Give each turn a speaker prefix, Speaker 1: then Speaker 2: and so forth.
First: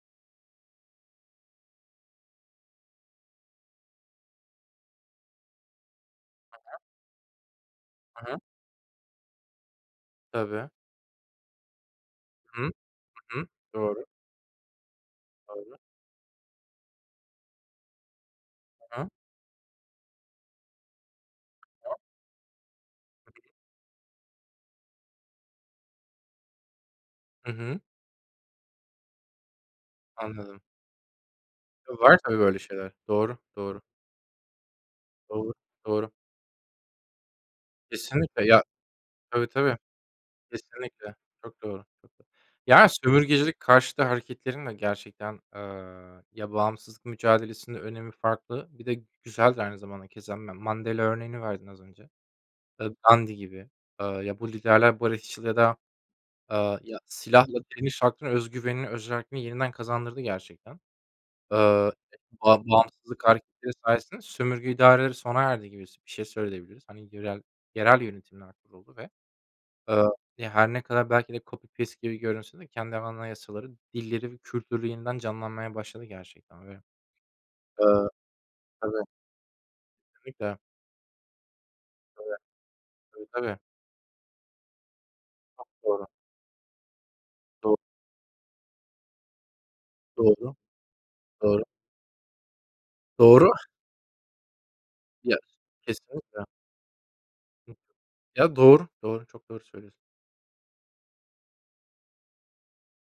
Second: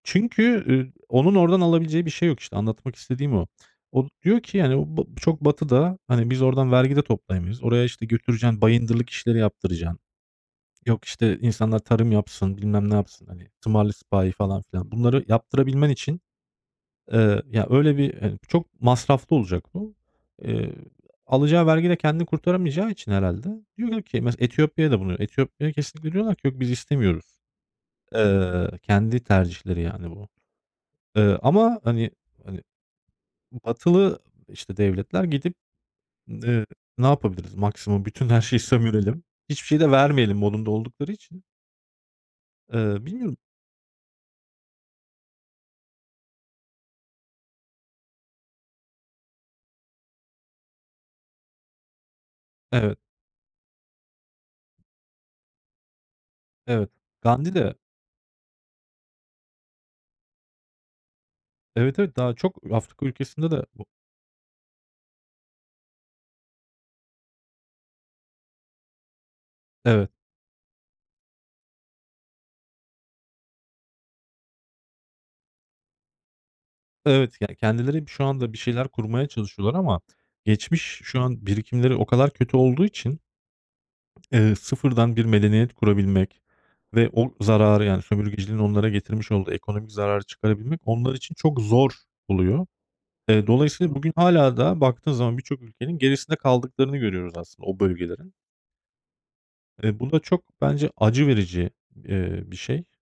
Speaker 1: Çünkü, ııı, onun oradan alabileceği bir şey yok. İşte anlatmak istediğim o. O diyor ki, yani, o ba bu çok batıda, hani, biz
Speaker 2: Hı
Speaker 1: oradan
Speaker 2: hı.
Speaker 1: vergi de toplayamayız. Oraya, işte,
Speaker 2: Hı hı.
Speaker 1: götüreceksin, bayındırlık işleri yaptıracaksın.
Speaker 2: Tabii.
Speaker 1: Yok, işte, insanlar tarım yapsın,
Speaker 2: Hıı,
Speaker 1: bilmem ne yapsın,
Speaker 2: hı hı.
Speaker 1: hani, tımarlı
Speaker 2: Doğru.
Speaker 1: sipahi falan filan. Bunları
Speaker 2: [unintelligible]
Speaker 1: yaptırabilmen için, eee, ya, öyle bir, hani çok
Speaker 2: Hı hı.
Speaker 1: masraflı olacak bu. Eee, alacağı vergi de
Speaker 2: [unintelligible]
Speaker 1: kendini kurtaramayacağı için herhâlde
Speaker 2: [unintelligible]
Speaker 1: diyorlar ki mesela Etiyopya'ya da bunu Etiyopya'ya kesinlikle diyorlar ki: "Yok, biz istemiyoruz."
Speaker 2: Hı hı.
Speaker 1: Eee, kendi tercihleri, yani, bu.
Speaker 2: Anladım.
Speaker 1: Eee, ama,
Speaker 2: E,
Speaker 1: hani
Speaker 2: var tabii böyle
Speaker 1: hani,
Speaker 2: şeyler. Doğru, doğru.
Speaker 1: batılı, işte, devletler
Speaker 2: Doğru,
Speaker 1: gidip,
Speaker 2: doğru.
Speaker 1: eee, "Ne yapabiliriz? Maksimum bütün her
Speaker 2: Kesinlikle.
Speaker 1: şeyi
Speaker 2: Ya
Speaker 1: sömürelim.
Speaker 2: Tabii,
Speaker 1: Hiçbir
Speaker 2: tabii.
Speaker 1: şey de vermeyelim." modunda oldukları
Speaker 2: Kesinlikle.
Speaker 1: için.
Speaker 2: Çok doğru. Ya,
Speaker 1: Eee, bilmiyorum.
Speaker 2: sömürgecilik karşıtı hareketlerin de gerçekten, aaa, ya, bağımsızlık mücadelesinin önemi farklı. Bir de güzel de aynı zamanda keza Ma Mandela örneğini verdin az önce. Eee,
Speaker 1: Evet.
Speaker 2: Gandhi gibi. Eee, ya, bu liderler barışçıl ya da, aaa,
Speaker 1: Evet,
Speaker 2: ya, silahla
Speaker 1: Gandhi de
Speaker 2: direniş hakkını, öz güvenini, özerkliğini yeniden kazandırdı gerçekten. Aaa,
Speaker 1: Evet, evet. Daha çok
Speaker 2: ba
Speaker 1: Afrika
Speaker 2: bağımsızlık
Speaker 1: ülkesinde de
Speaker 2: hareketleri
Speaker 1: o
Speaker 2: sayesinde sömürge idareleri sona erdi gibi s bir şey söyleyebiliriz. Hani, yörel yerel yönetimler kuruldu ve, aaa,
Speaker 1: Evet.
Speaker 2: ya, her ne kadar belki de copy paste gibi görünse de kendi anayasaları, dilleri ve kültürü yeniden canlanmaya başladı gerçekten ve
Speaker 1: Evet, yani,
Speaker 2: eee
Speaker 1: kendileri bi şu anda bir şeyler
Speaker 2: Tabii.
Speaker 1: kurmaya çalışıyorlar ama
Speaker 2: Kesinlikle.
Speaker 1: geçmiş şu an birikimleri o kadar
Speaker 2: Tabii.
Speaker 1: kötü olduğu için,
Speaker 2: Tabii, tabii.
Speaker 1: eee, sıfırdan bir
Speaker 2: Çok
Speaker 1: medeniyet
Speaker 2: doğru.
Speaker 1: kurabilmek ve o
Speaker 2: Do
Speaker 1: zararı yani sömürgeciliğin onlara getirmiş olduğu ekonomik zararı
Speaker 2: Doğru,
Speaker 1: çıkarabilmek onlar için çok
Speaker 2: doğru.
Speaker 1: zor oluyor. Eee,
Speaker 2: Doğru.
Speaker 1: dolayısıyla bugün hâlâ daha baktığın zaman
Speaker 2: Ya,
Speaker 1: birçok ülkenin gerisinde
Speaker 2: kesinlikle.
Speaker 1: kaldıklarını görüyoruz aslında o bölgelerin.
Speaker 2: Ya, doğru, doğru. Çok doğru söylüyorsun.
Speaker 1: Eee, bu da çok bence acı verici, eee, bir şey.